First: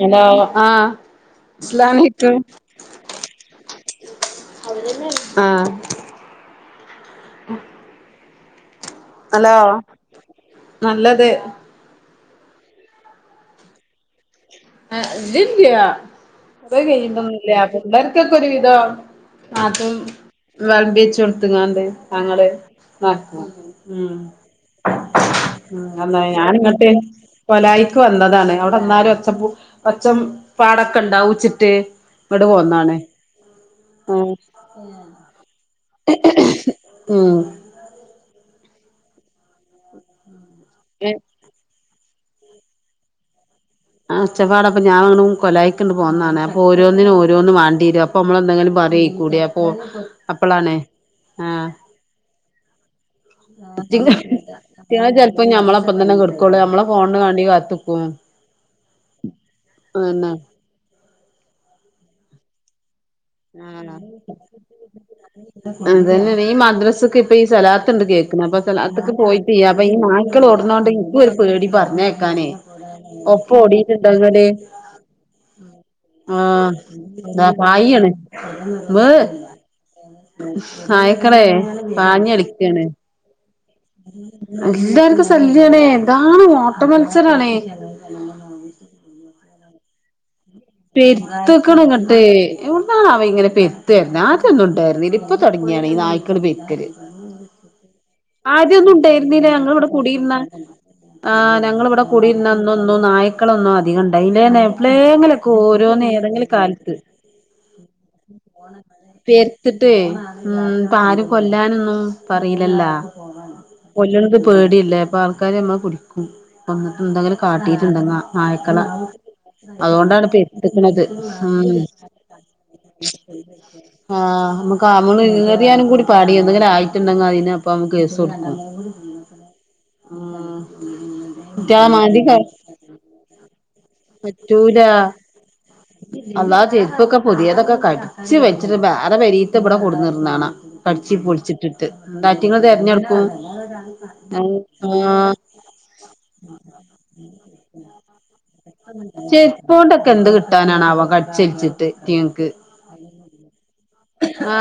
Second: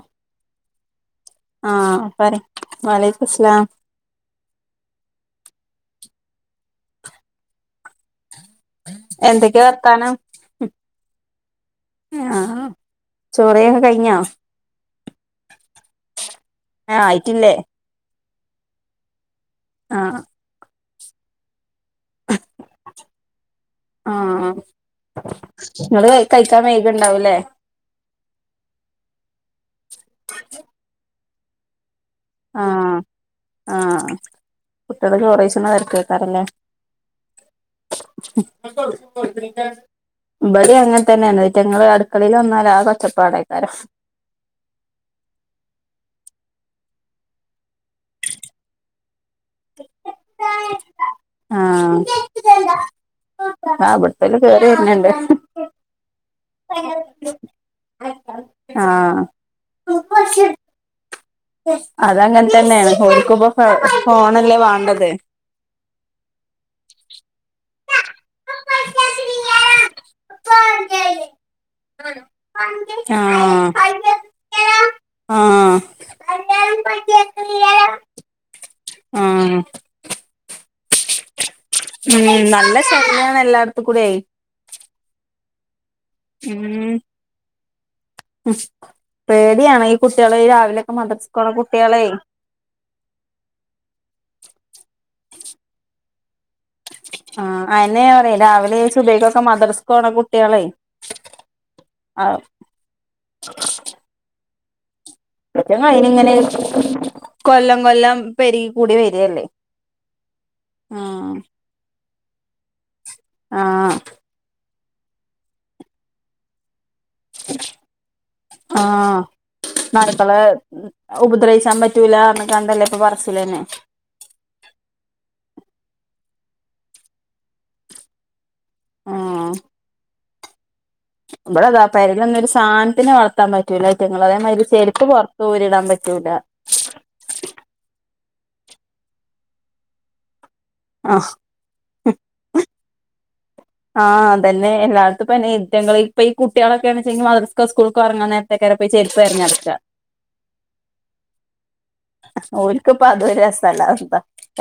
Hello ആഹ് ആഹ പറ അസ്സലാമലൈക്കും വലക്കും സ്ലാം ആ ഹലോ എന്തൊക്കെയാ വർത്താനം നല്ലത് ആ ചോറൊയ കഴിഞ്ഞോ ആ ഇതില്ല അത് ഏഹ് കഴണ്ടൊന്നില്ല ആയിട്ടില്ലേ പിള്ളേർക്കൊക്കെ ഒരു വിധം അതും ആഹ് വിളമ്പി വെച്ച കൊടുങ്ങെങ്ങാണ്ട് തങ്ങള് നക്ക ഉ ആഹ് ഉ നിങ്ങള് അാ കഴിക്കാൻ ഞാനിങ്ങട്ട് വൈകിണ്ടാവൂല്ലേ കൊലായിക്ക് വന്നതാണ് അവിടെന്നാലും ഒച്ചപ്പു പച്ചം പാടൊക്കെ ഇണ്ടാവച്ചിട്ട് ഇങ്ങോട് പോന്നതാണ് ആ കുട്ടികള് ചോറസന നേരത്ത്ക്കാറല്ലേ ഉം ഇബടെ അങ്ങനെ തന്നെയാണ് ഇതങ്ങള് മക്കളൽ വന്നാല ആ കൊറ്റപ്പാടക്കാരം ആച്ചപ്പാട അപ്പ ഞാ അങ്ങും കൊലായിക്കണ്ട് പോകന്നാണ് അപ്പോ ഓരോന്നിനും ഓരോന്നും വണ്ടിരും അപ്പ നമ്മ എന്തെങ്കിലും പറ കൂട അപ്പൊ അപ്പളാണ് ആ ആഹ് ആഹ് ഇബട്ത്തോല് കേറി വര്ന്ണ്ട് ചെപ്പോം ഞമ്മളെപ്പം തന്നെ കൊടുക്കുള്ളൂ നമ്മളെ ഫോൺ വേണ്ടി കാത്തുനിക്കും ആ അതങ്ങനെ തന്നെയാണ് നക്കുമ്പോ ഫോണല്ലേ വാണ്ടത് അതതന്നെയ ഈ മദ്രസ് ഒക്ക ഇപ്പൊ ഈ സ്ഥലാത്തണ്ട് കേൾക്കണത് സ്ഥലത്തൊക്ക പോയിട്ട് അപ്പൊ ഈ നായ്ക്കൾ ഓടുന്നോണ്ട് എനിക്ക ഒരു പേടി പറഞ്ഞേക്കാനേ ഒപ്പ ആഹ് ഓടട്ടുണ്ടങ്ങടെ ആഹ് ആ ആ പായിയാണ് വ്വ് ആഹ് ഉം നല്ല സമയാണ് എല്ലാടത്തും കൂടെ എന്താർക്കും ശല്യണേ എതാണ് ഓട്ട ഉം മത്സരണേ പേടിയാണ് ഈ കുട്ടികളെ ഈ രാവിലെയൊക്കെ മദ്രസക്ക് പോണ പെരുത്ത വെക്കണ കുട്ടികളെ ഇങ്ങോട്ട് എവിടെണ അവ ഇങ്ങനെ പെരിത്ത് വരുന്നോ ആദ്യയെന്നും ഉണ്ടായിരുന്നില്ല ഇപ്പം തെടങ്ങിയാണ് ഈ നായ്ക്കള് പെ ആഹ് അയന്നെ ഞാൻ പറയും രാവിലെ ആദ്യ ഒന്നും സുബഹിക്കൊക്കെ ഉണ്ടായിരുന്നില്ല ഞങ്ങള് ഇവിടെ മദ്രസക്ക് പോണ കൂടിയിരുന്ന കുട്ടികളെ ആ ഞങ്ങൾ ഇവിടെ ആഹ് കൂടിയിരുന്ന അന്നൊന്നും നായ്ളൊന്നും അധികം ഉണ്ടായില്ല ലെ ക്ക ഓരോന്ന് അയിനിങ്ങനെ ഏതെങ്കിലും കാലത്ത് കൊല്ലം കൊല്ലം പെരുകി കൂടി വരല്ലേ പെരിത്തിട്ടേ ഉം ഇപ്പോ ആരും ആഹ് കൊല്ലാനൊന്നും പറയിലല്ലോ ആഹ് കൊല്ലണത് പേടിയില്ലേ അപ്പ ആൾക്കാര് നമ്മളെ പിടിക്കും വന്ന് എന്തെങ്കിലും കാട്ടീട്ടുണ്ടെങ്ങ നായ്ക്കള ആഹ് അതുകൊണ്ടാണ് നായ്ക്കളെ പേരിത്തി നിക്കണത് ഉപദ്രവിച്ചാൻ ഉം പറ്റൂല പറഞ്ഞ്ക്കാണ്ടല്ലേ ഇപ്പൊ പറച്ചിലന്നെ അമ്മക്ക് മതിയാനും കൂടി പാടി എന്തെങ്കിലും ആയിട്ടുണ്ടെങ്കി അതിന് അപ്പ നമക്ക് കേസ് കൊടുക്കു ആഹ് ആ ഇവിടെതാ പെരിലൊന്നും ഒന്നും ഒരു സാധനത്തിനെ വളർത്താൻ പറ്റ പറ്റൂല അയിറ്റങ്ങൾ അതേമാതിരി പറ്റൂല ചെരുപ്പ് പൊറത്ത് ഊരിടാൻ പറ്റൂല കടിച് വെച്ചിട്ട് വേറെ പെരിത്തത് ഇവിടെ കൊടുന്നിടുന്നത് കാണാം കടിച്ചി ആഹ് പൊളിച്ചിട്ടിട്ട് അയിറ്റങ്ങൾ തിരഞ്ഞടുക്കും ആഹ് അതന്നെ എല്ലട്ത്തും ഇപ്പം ഈറ്റങ്ങൾ ഇപ്പ ഈ കുട്ടികൾ ഒക്കെ ആണ്ചെങ്കി മദ്രസ്കോ സ്കൂൾക്കോ കറങ്ങ്ണെ ചെര്പ്പോണ്ടൊക്കെ എന്ത് കിട്ടാനാണവാം കടിച്ചലിച്ചിട്ട് അയിറ്റങ്ങക്ക് പ്പ അതൊരു രസം ആ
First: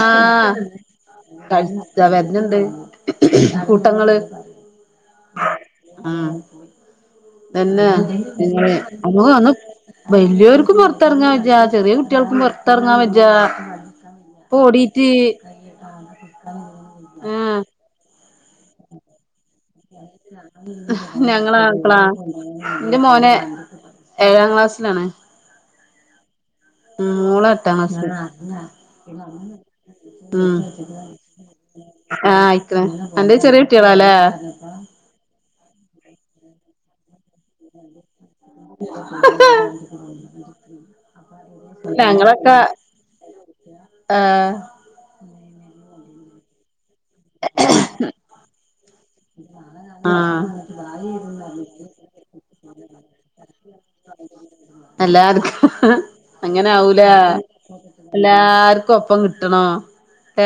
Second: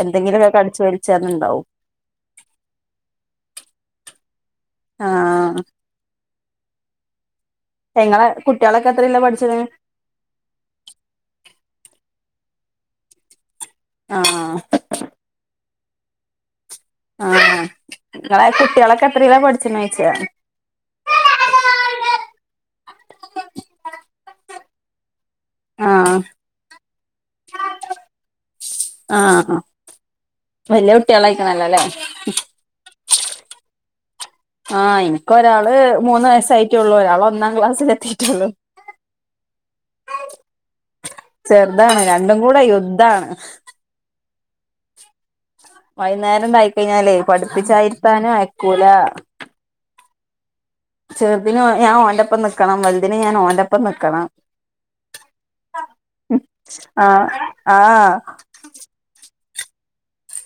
വലിച്ചാന്നുണ്ടാവും ക വെരുന്നുണ്ട് കൂട്ടങ്ങള് ആഹ് ആ എന്നെ നിങ്ങളെ കുട്ടികളൊക്കെ എത്രയിലാ നമ്മക് വന്ന് പഠിച്ചത് വലിയോർക്കും പുറത്തിറങ്ങാൻ വജ്ജാ ചെറിയ കു കുട്ടികൾക്കും പുറത്തിറങ്ങാൻ വെജ്ജ ഇപ്പൊ ആഹ് ഓടീറ്റ് ആ ആഹ് ഇങ്ങളെ കുട്ടികളൊക്കെ എത്രയിലാ പഠി ഞങ്ങളെ ആക്കളാ എന്റെ മോൻ ഏഴാം ക്ലാസ്സിലാണ് ആ ഉം മോള് എട്ടാം ക്ലാസ് ആഹ് ഉം വലിയ കുട്ടികളായിക്കണല്ലോ അല്ലേ ആഹ് ആയിക്ക്ണ് അന്റത് ചെറിയ കുട്ടികളാലേ ആഹ് ഇനിക്കൊരാള് മൂന്ന് വയസ്സായിട്ടൊള്ളു ഒരാള് ഒന്നാം ക്ലാസ്സിൽ എത്തി ചെറുതാണ് രണ്ടും ഞങ്ങളൊക്കെ കൂടെ യുദ്ധാണ് ആഹ് വൈന്നേരംണ്ടായിക്കഴിഞ്ഞാലേ പഠിപ്പിച്ചായിര്ത്താനും അയക്കൂല. ആഹ് ചെർതിന് ഞാൻ ഓന്റപ്പം നിക്കണം വല്തിന് ഞാൻ ഓന്റപ്പം നിക്കണം. എല്ലാര്ക്കും അങ്ങനെ ആ ആവൂലേ ആ എല്ലാര്ക്കും ഒപ്പം കി കിട്ടണോ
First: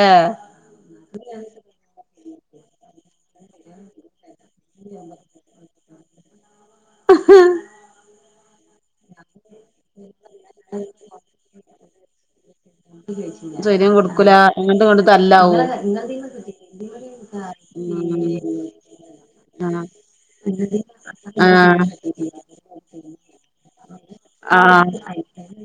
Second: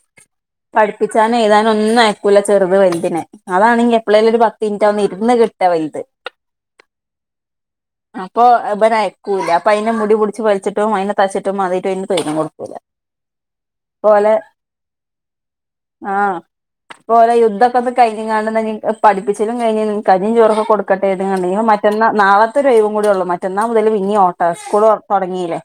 ഏഹ് പഠിപ്പിച്ചാനും എയ്താനും ഒന്നുംഅയക്കൂല ചെറ്ത് വല്തിനെ അതാണെങ്ങി എപ്പളേലും ഒര് പ ത്തിൻറ്റാ ഒന്ന് ഇരുന്ന് കിട്ടാ വൽത് അപ്പൊ ഇബൻ അയക്കൂല്ല അപ്പൊ അയ്നെ മുടി പുടിച്ച് വലിച്ചിട്ടും അയ്നെ തച്ചിട്ടും അതേട്ടും അയ്ന് തൊയ്രം കൊടു സ്വയ്ര്യം കൊടുക്കൂല അങ്ങട്ടും ഇങ്ങട്ടും തല്ലാവും. ഇപ്പോലെ യുദ്ധൊക്കൊന്ന് കയ്ഞ് ങ്ങാണ്ട് ഇന്ന ഇഞ്ഞ് പഠപ്പിച്ചലും ആഹ് കഴിഞ്ണ് കഞ്ഞിം ചോറൊക്കെ കൊടുക്കട്ടെര്തിങ്ങാണ്ട് ഇഞ്പ്പ മ ആഹ് റ്റന്നാ നാളത്തെ ഒരു ഒയ്വും കൂടിയെ ഒള്ളൂ മറ്റന്നാ മുതല് പിന്നിം ഓട്ടാ സ്കൂള് ആഹ് തൊടങ്ങീലെ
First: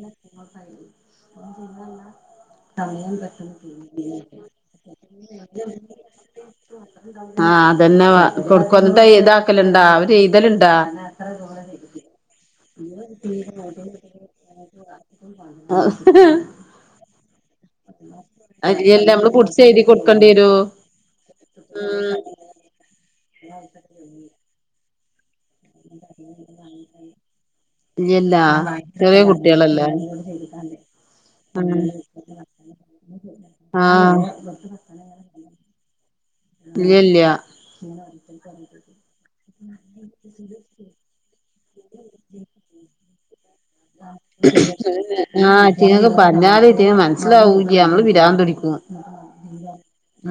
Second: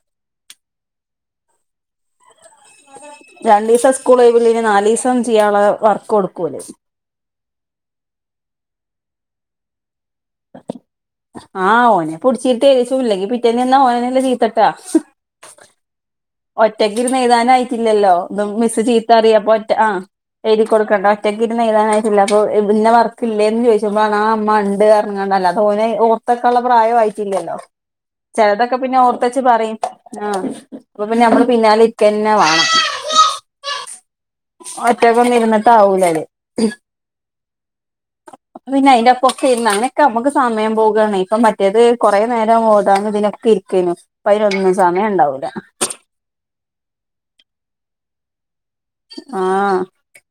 രണ്ടീസം സ്കൂള ഒയ്വ് ഇള്ളയ്ന് നാലീസം ചിയ്യാള്ള വർക്ക് കൊടുക്കും ഓല്. ആഹ് അതന്നെ ആ കൊടുക്കും അന്നിട്ട് എയ്താക്കല്ണ്ടാ അവര് എയ്തല്ണ്ടാ പുടിച്ചിട്ട് എഴുതിച്ചുല്ലെങ്കി പിറ്റേന്ന് ചെന്നാ ഓനനല്ലെ ചീത്തട്ടാ ഒറ്റക്കിരുന്ന് എഴുതാനായിട്ടില്ലല്ലോ അതോണ്ട് മിസ്സ് അല്ല ചീത്ത നമ്മള് പറയും അപ്പോ പുടിച്ച് ഒറ്റ എഴുതി ആഹ് കൊടുക്കേണ്ടി വരോ എഴുതി കൊടുക്കണ്ട ഒറ്റക്ക് ഇരുന്ന് ഉം എഴുതാനായിട്ടില്ല അപ്പ പിന്നെ വർക്കില്ലേന്ന് ചോദിച്ചപ്പോ ആ ഇമ്മ ഉണ്ട് പർഞ്ഞ് പർഞ്ഞ്കാണ്ട് അല്ലാതെ ഓന് ഓർത്തേക്കാള്ള പ്രായം ആയിറ്റില്ലല്ലോ ഇല്ലല്ല ചെലതൊക്കെ പിന്നെ ചെറിയ ഓർത്തച് പറിം കുട്ടികളല്ലേ ആഹ് അപ്പ പിന്നെ നമ്മള് പിന്നാലെ ഇരിക്കന്നെ വാണം ആഹ് ഒറ്റക്കൊന്നും ഇരുന്നിട്ട് ആവൂ ല്ല്യല്ല്യാ പിന്നെ അയിന്റെപ്പൊക്കെ ഇരുന്ന് അങ്ങനൊക്കെ നമുക്ക് സമയം പോവുകയാണ് ഇപ്പൊ മറ്റേത് കൊറേ നേരം ഓതാനും ഇതിനൊക്കെ ക്കെ ഇര്ക്കേയ്നു ഇപ്പം അയിന് ഒന്നിനും സമയംണ്ടാവൂല ഇറ്റിങ്ങക്ക് പർഞ്ഞാല് ഇറ്റിങ്ങൾക് മൻസ്സിലാവൂല്ല്യ നമ്മള് പിരാന്ത് പിടിക്കും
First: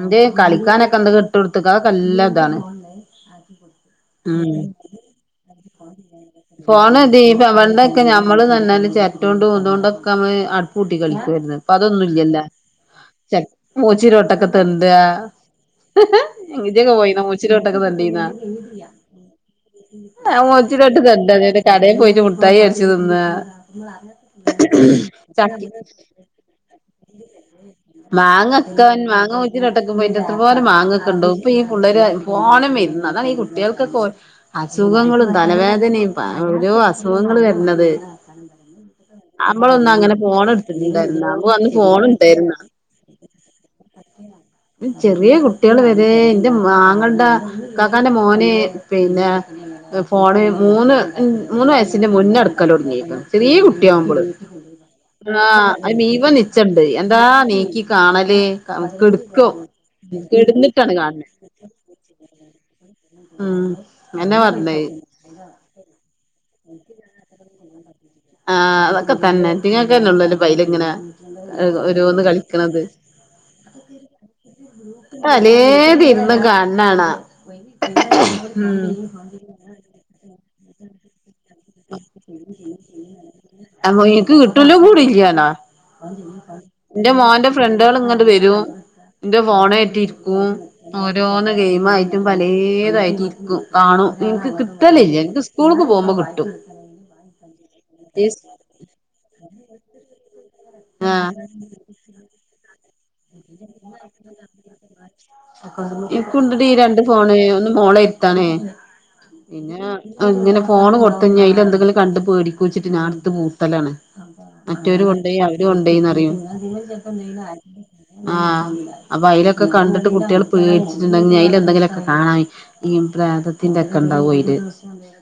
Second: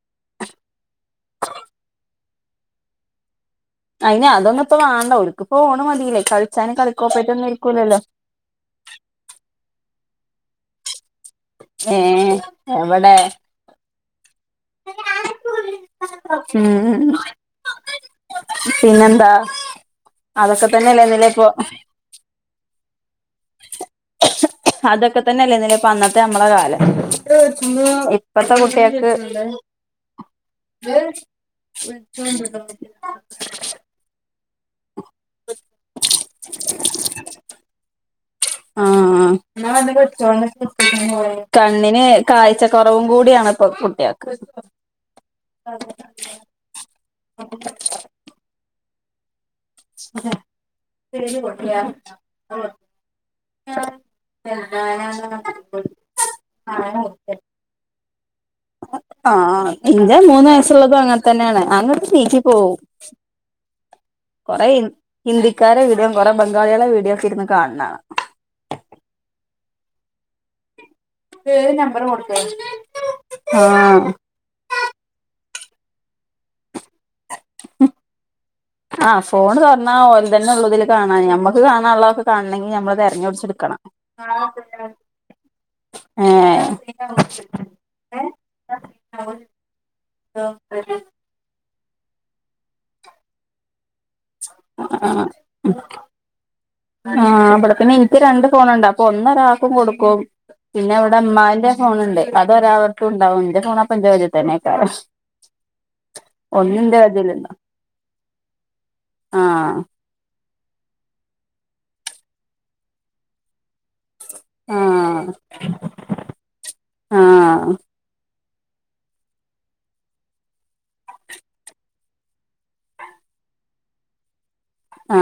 ഇന്റെ കളിക്കാനൊക്കെ എന്തൊക്ക ഇട്ട് കൊടുത്ത്ക്ക അതൊക്കെ നല്ലതാണ് അയിന് അതൊന്നുംപ്പൊ വാണ്ട ഓൽക്ക് പൊ പോണ ദീപ ഇരിക്കൂലല്ലോ പണ്ടൊക്കെ നമ്മളിന്നാർഞ്ഞാല് ചെര്റ്റോണ്ടും തോണ്ടൊ ക്ക നമ്മള് അടുപ്പൂട്ടി കളിക്കുവായിര്ന്ന് ഇപ്പ ഏ അതൊന്നുല്ലല്ലോ എവിടെ ചട്ട് മൂച്ചിന്റെ ചോട്ട് ഇപ്പന്താ ഇജൊക്കെ ഉം പോയീന്നാ മൂച്ചിന്റെ ചോട്ടൊക്കെ തെണ്ടീനോ അഫ് ആ മൂച്ചിന്റെ ചോട്ട് തെണ്ടാ കടേ പോയിട്ട് മുട്ടായി വേടിച്ച് തിന്നാ അതൊക്ക തന്നെല്ലേയ്നിലെ ചക്കി അന്നത്തെ നമ്മളെ കാലം ഇപ്പത്തെ കുട്ട്യാക്ക് ഇതീന്റോട്ടൊക്കെ പോയിട്ട് എത്രപോരം മാങ്ങൊക്കെണ്ടാവും ഇപ്പൊ ഈ പുള്ളേര് ഫോണ് മെ ഇര്ന്ന് അതാണ് ഈ കുട്ട്യാൾകൊക്കെ ഓരൊ അസുഖങ്ങളും തലവേദനയും പ ഓരോ അസുഖങ്ങളും വരുന്നത് നമ്മളൊന്നും ആഹ് അങ്ങനെ ഫോൺ എടുത്തിട്ടുണ്ടായിരുന്ന നമ്മക്ക് അന്ന് ഫോൺ കണ്ണിന് ഉണ്ടായിരുന്ന കാഴ്ചകുറവും കൂടിയാണ് ഇപ്പൊ കുട്ട്യാക്ക് [unintelligible] ഉം ചെറിയ കുട്ടിള് വരെ ഇന്റെ മാ ആങ്ങൾന്റെ ഇക്കാക്കാന്റെ മോന് പിന്നെ, ഏഹ് ഫോണ് മൂന്ന് മൂന്ന് വയസ്സിന്റെ മുന്നെ എട്ക്കെലൊട്ങ്ങീക്ക്ണ് ചെറീ കുട്ടിയാവുമ്പള് ആഹ് അത് മീവൻ നിച്ചണ്ട് എന്താ നീക്കി കാണല്. ആ [unintelligible] ഇന്റെ മൂന്ന് കെട്ന്ന്ട്ടാണ് വയസ്സുള്ളതും അങ്ങനെ കാൺണെ തന്നെയാണ് അങ്ങട്ട് നീക്കി പോവും ആഹ് കൊറേ ഹി ഹിന്ദിക്കാരെ വീഡിയോം കൊറേ ബംഗാളിളെ വീഡിയോ ഒക്ക ഇര്ന്ന് കാൺണാണ. ആഹ് അതൊക്കെ തന്നെ ഇറ്റങ്ങൾക്കല്ലൊള്ളു അയില് ഇപ്പങ്ങനെ അഹ് കാണാ ഓരോന്ന് കളിക്ക്ണത്. ആ [unintelligible] ലേത് ഇര്ന്ന് കാൺണാണ [inaudible] ത് നൊള്ളു ഇതില് കാണാന് നമ്മ ക്ക് കാണാള്ളൊക്കെ കാണണെങ്കിൽ നമ്മള് തെരഞ്ഞൊടിച്ച് ഇട്ക്കണം. ഇന്റെ മോന്റെ ഫ്രണ്ട്ള് ഇങ്ങട്ട് വെരും ഇന്റെ ഫോണേറ്റിരിക്കും. ഓരോന്ന് ഗെയിം മ് ആയിട്ടും പലേതായിട്ടിരിക്കും കാണും ഇൻക്ക് കിട്ടലില്ല ഇൻക്ക് സ്കൂൾക്ക് പോവുമ്പ കിട്ടും. ആഹ് ഇബടെ പിന്നെ ഇൻക്ക് രണ്ട് ഈ ഫോണ് ഇണ്ട്. അപ്പ ഒന്നരാൾക്കും കൊടുക്കും. പിന്നെ ഇവിടെ ആഹ് ഇമ്മാന്റെ ഫോണ് ഇണ്ട് അതൊരാളട് ത്ത്ണ്ടാവും ഇന്റെ ഫോണ് അപ്പ ഇന്റെ കജ്ജ് തന്നേക്കാരം. ഇൻക്കുണ്ടെടി രണ്ട് ഫോണ് ഒന്ന് മോളെര്ത്താണ്. ആഹ് പിന്നെ അങ്ങനെ ഫോണ് കൊട്ത്ത് ഇഞ്ഞ് അയില് എന്തെങ്കിലും കണ്ട് പേടിക്കുച്ചിട്ട് ഞാൻ ഇട്ത്ത് പൂത്തലാണ്. മറ്റോര് ആഹ് കൊണ്ടോയി അവര് കൊണ്ടോയിന്നറിയും ആഹ് [inaudible] ആഹ് അപ്പ അയിലൊക്കെ കണ്ടിട്ട് കുട്ടിള് പേടിച്ചിട്ട് ഇണ്ടെങ്കിൽ അയില് എന്തെങ്കിലൊക്കെ കാണാന് ഈ പ്രേതത്തിന്റെക്കെ ഇണ്ടാവു അയില്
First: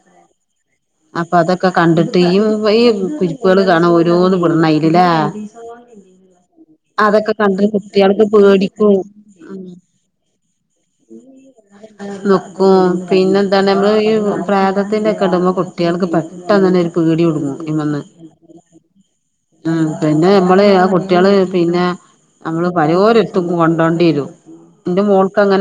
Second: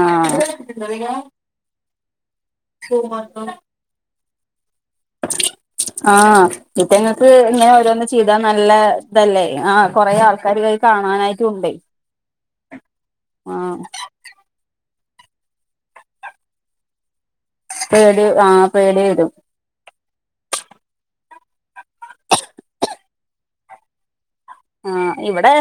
ആഹ് അപ്പ അതൊക്കെ കണ്ടിട്ട് ഈ [unintelligible] കുരുപ്പ്ള് കാണ ഓരോന്ന് വിടണ് അയി ആഹ് അയിറ്റങ്ങക്ക് അതൊക്കെ ഇങ്ങനെ കണ്ടിട്ട് ഓരോന്ന് കുട്ടികൾക്ക് ചെയ്താ നല്ല പേടിക്കും ഇതല്ലേ ഉം ആഹ് കൊറെ ആൾക്കാര് അത് കാണാനായിട്ടും ഒണ്ടേ ക്കും പിന്നെ എന്താണ് നമ്മള് ഈഹ് പ്രേതത്തിന്റെ ക്കെ ഇടുമ്പോ കുട്ടികൾക്ക് പെട്ടെന്ന് തന്നെ ഒരു പേടി [unintelligible] ഇങ്ങന്ന് പേടി ആഹ് പേടി വരും ആഹ് പിന്നെ നമ്മള് ആ കുട്ടികള് പിന്നെ നമ്മള് പാലൊരാത്തും കൊണ്ടോണ്ടിവരും. ആഹ് ഇവടെ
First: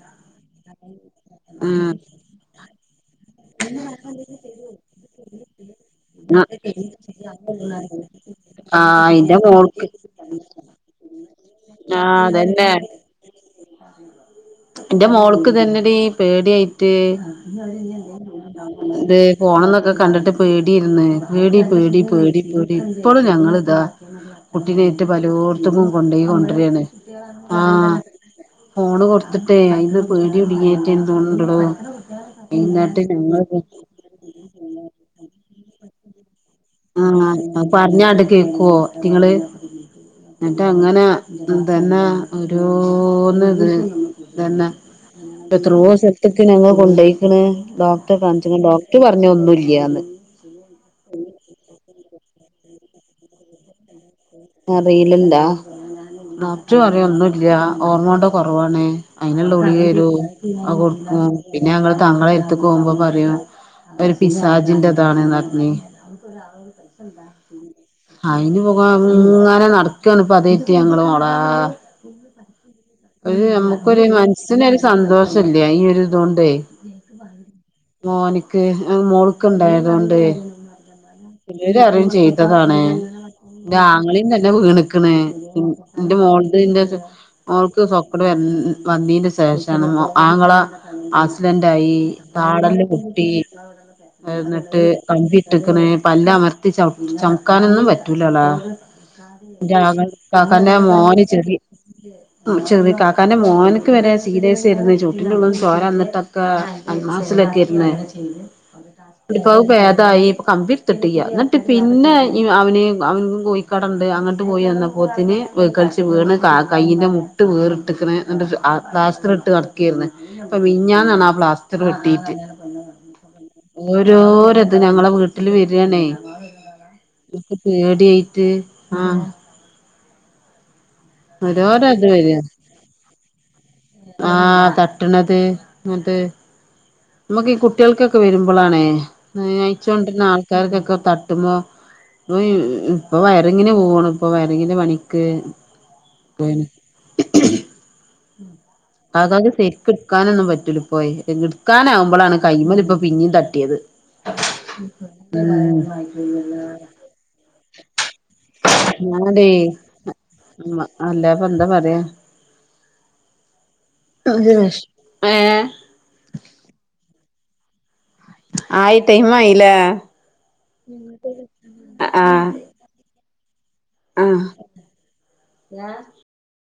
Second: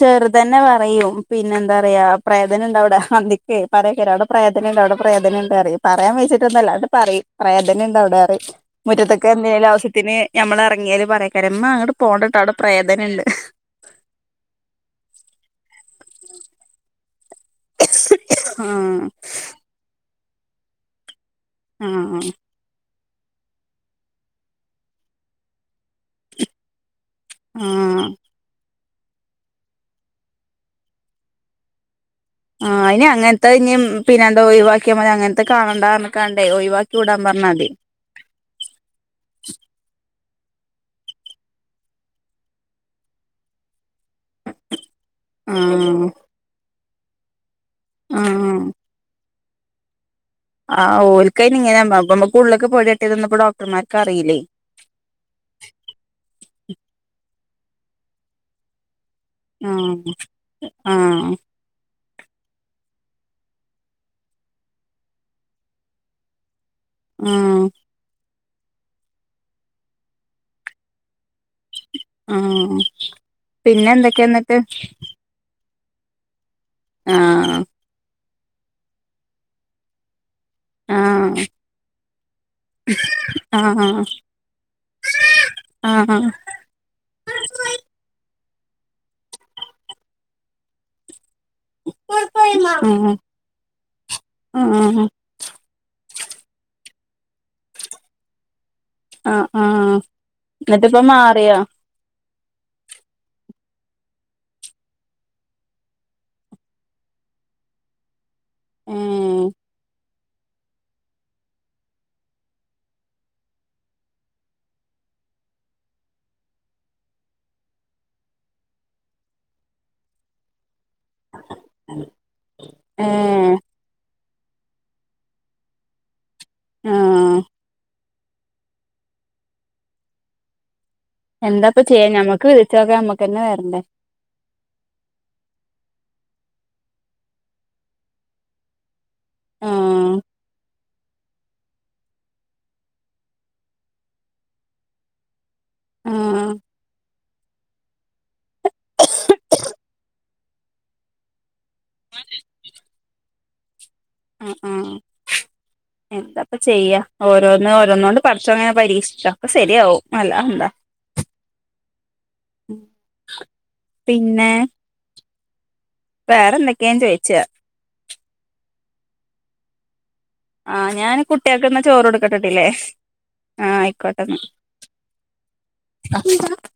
ചെറുതന്നെ പറയും പിന്നെ എന്താ ഉം പറയാ പ്രേതനുണ്ട് അവടെ അന്തിക്കെ പറേ [unintelligible] പ്രേതന്ണ്ട് അവടെ പ്രേതന്ണ്ട് റയും പറയാ വേയ്ച്ചിട്ട് ഒന്നുല്ല അങ്ങട് പറയും പ്രേതന്ണ്ട് അവടെറയ് ആഹ് മുറ്റത്തക്കെ ഇന്റെ എന്താലും മോൾക്ക് ആവശ്യത്തിന് ഞമ്മള് എറങ്ങിയാല് പറയകാര് ഉമ്മ അങ്ങോട്ട് ആഹ് പോണ്ടട്ടാ അവിടെ അതന്നെ പ്രേത എന്റെ മോൾക്ക് തന്നെടി പേടിയായിട്ട് ആഹ് ഇതെ ഫോണ്ന്നൊക്കെ കണ്ടിട്ട് പേടിരിന്ന് പേടി പേടി ആഹ് പേടി പേടി ഇപ്പോളും ഞങ്ങളിതാ കുട്ടിനായിട്ട് പലോടുത്തും കൊണ്ടോയി കൊണ്ടുവര്ണ് ആഹ് ഫോണ് കൊ ടുത്തിട്ടേ അയില് പേടികുടുങ്ങിട്ട് എന്തോ ഒണ്ടടോ ആഹ് ഇനി അങ്ങനത്തെ ഇനിം [unintelligible] ഒഴിവാക്കിയാ മതി അങ്ങനത്തെ കാണണ്ട [unintelligible] ആഹ് പറഞ്ഞണ്ട് കേക്കുവോ ഇങ്ങള് എന്നിട്ടങ്ങനാ തന്നാ ഒരോന്നിത് തന്ന എത്രോ ആഹ് സലത്തിക്ക് ഞങ്ങ കൊണ്ടോയെക്ക്ണ് ഡോക്ടറെ ആഹ് കാണിച്ച് ഡോക്ടർ പറഞ്ഞു ഒന്നുല്ല്യന്ന് ആഹ് ഓൽക്കയിന് ഇങ്ങനെ അമ്മക്ക് ഉള്ളക്ക് പേടിതട്ടിയതൊന്നും ഇപ്പോ ഡോക്ടർമാർക്ക അറിയില്ലല്ല ഡോക്ടർ പറയാ ഒന്നുല്ല്യ ഹോർമോൺന്റെ കൊറവാണ് അയിനൊള്ള ഗുളികരു ആഹ് അത് കൊടുക്കാ ആഹ് പിന്നെ ഞങ്ങ താങ്കളെ എത്ത്ക്ക് പോവുമ്പോ പറയാ ഒരു പിസാജിന്റെതാണ് ന്ന് റഞ്ഞി ആഹ് അയിന് പോക ഇങ്ങനെ നടക്കാണ് ഇപ്പ [unintelligible] ഞങ്ങള് മോ ആഹ് ഒരു പിന്നെ നമ്മുക്കൊരു എന്തൊക്കെയാ എന്നിട്ട് മനസ്സിനൊരു സന്തോഷ ഇല്ല ഈയൊരു ഇതോണ്ടേ ആഹ് മോന്ക്ക് മോള്ക്ക്ണ്ടായതോണ്ടേ ആഹ് ചിലരറിയും ചെയ്തതാണ് ആഹ് ആഹ് ന്റാങ്ങളീം തന്നെ വീണ്ക്ക്ണ് ന്റെ ആഹ് മോള്ത് ന്റെ ത് [unintelligible] സോക്കെട് വ വന്നീന്റെ ശേഷാണ് ആങ്ങള ആസ് ഡെന്റായി താടെല്ല് പൊട്ടി ഏഹ് ന്നട്ട് ആഹ് കമ്പിട്ട്ക്ക്ണ് പല്ലമർത്തി ചം ചംക്കാനൊന്നും പറ്റൂലാളാ ആഹ് ആഹ് ന്റാങ്ങ ന്നാ തന്നെ എന്നിട്ടിപ്പ മോന് ചെറി മാറിയോ ചെറിക്കാക്കാന്റെ മോന്ക്ക് വെരെ സീരിയസേര്ന്ന് ചൊവ്ട്ടിന്റുള്ള്ന്ന് ചോരന്ന്ട്ടൊക്കെ അൽമാസിലെക്കെ യ്ന്ന് ഏഹ് ന്നട്ട്പ്പത് പേതായി പ്പാെ കമ്പിട്ത്ത്ട്ട്യ്യ ന്നട്ട് പിന്നെ ഈ അവന് അവൻ കോയിക്കടണ്ട് അങ്ങട്ട് പോയന്നപ്പോത്ത്ന് വീകൽച്ച് വീണ് കാ കയ്യിന്റെ മു ട്ട് വേർട്ട്ക്ക്ണ് ന്നട്ട് ആഹ് പ്ലാസ്റ്ററ്ട്ട് നടെക്കേര്ന്ന് പ്പം മിഞ്ഞാന്നാണാ പ്ലാസ്റ്ററ് വെട്ടീട്ട് ഏഹ് ഓ രോരത് ഞങ്ങളെ വീട്ട്ൽ വരാണേ ആഹ് ത്പ്പം പേട്യായ് ട്ട് ആഹ് എന്താപ്പ ഓരോരോ ചെയ്യാ ഇത് വരാ ഞമ്മക്ക് വിതിച്ചാെക്കെ ഞമ്മക്കെന്നെ വെരെണ്ടെ ആഹ് തട്ട്ണത് അത് മ്മക്ക് ഈ കുട്ട്യോൾക്കൊക്കെ വെര്മ്പളാണ് ഏഹ് ആഹ് നെയ്ച്ചാെണ്ടര്ണ ആൾക്കാര്ക്കൊക്കാ തട്ട്മ്പാ [unintelligible] ഇപ്പൊ വയറിങ്ങ്ന് പോവാണ് ഇപ്പൊ വയറിങ്ങ്ന്റെ പണിക്ക് ആഹ് പോയ്ണ് അതാത് സെര്ക്ക്ട്ക്കാനൊന്നും പറ്റൂലാ പോയെ ഇങ്ങെട് ക്കാനാവുമ്പളാണ് കയ്യ്മ്മല്‌പ്പം പിന്നിം തട്ട്യേത് ആഹ് ആഹ് എന്താപ്പ ചെയ്യാ ഓരോന്ന് ഓരോന്നോണ്ട് പട്ച്ചാേൻങ്ങനെ പരീ ഞാനടേ ഒക്കെ സെര്യാവും അല്ലാതെന്താ അല്ലാപ്പ എന്താ പറയാ ഉം പിന്നേ ഏഹ് വേറെന്തൊക്കെയാന്ന് ചോയിച്ചയാ ആയി ടൈമായില്ലേ ആഹ് ഞാൻ കുട്ടികൾക്കിന്ന് ചോറ് ആ ആഹ് കൊടുക്കട്ടെട്ടില്ലേ ആഹ് ആയിക്കോട്ടെന്നാ. ആഹ്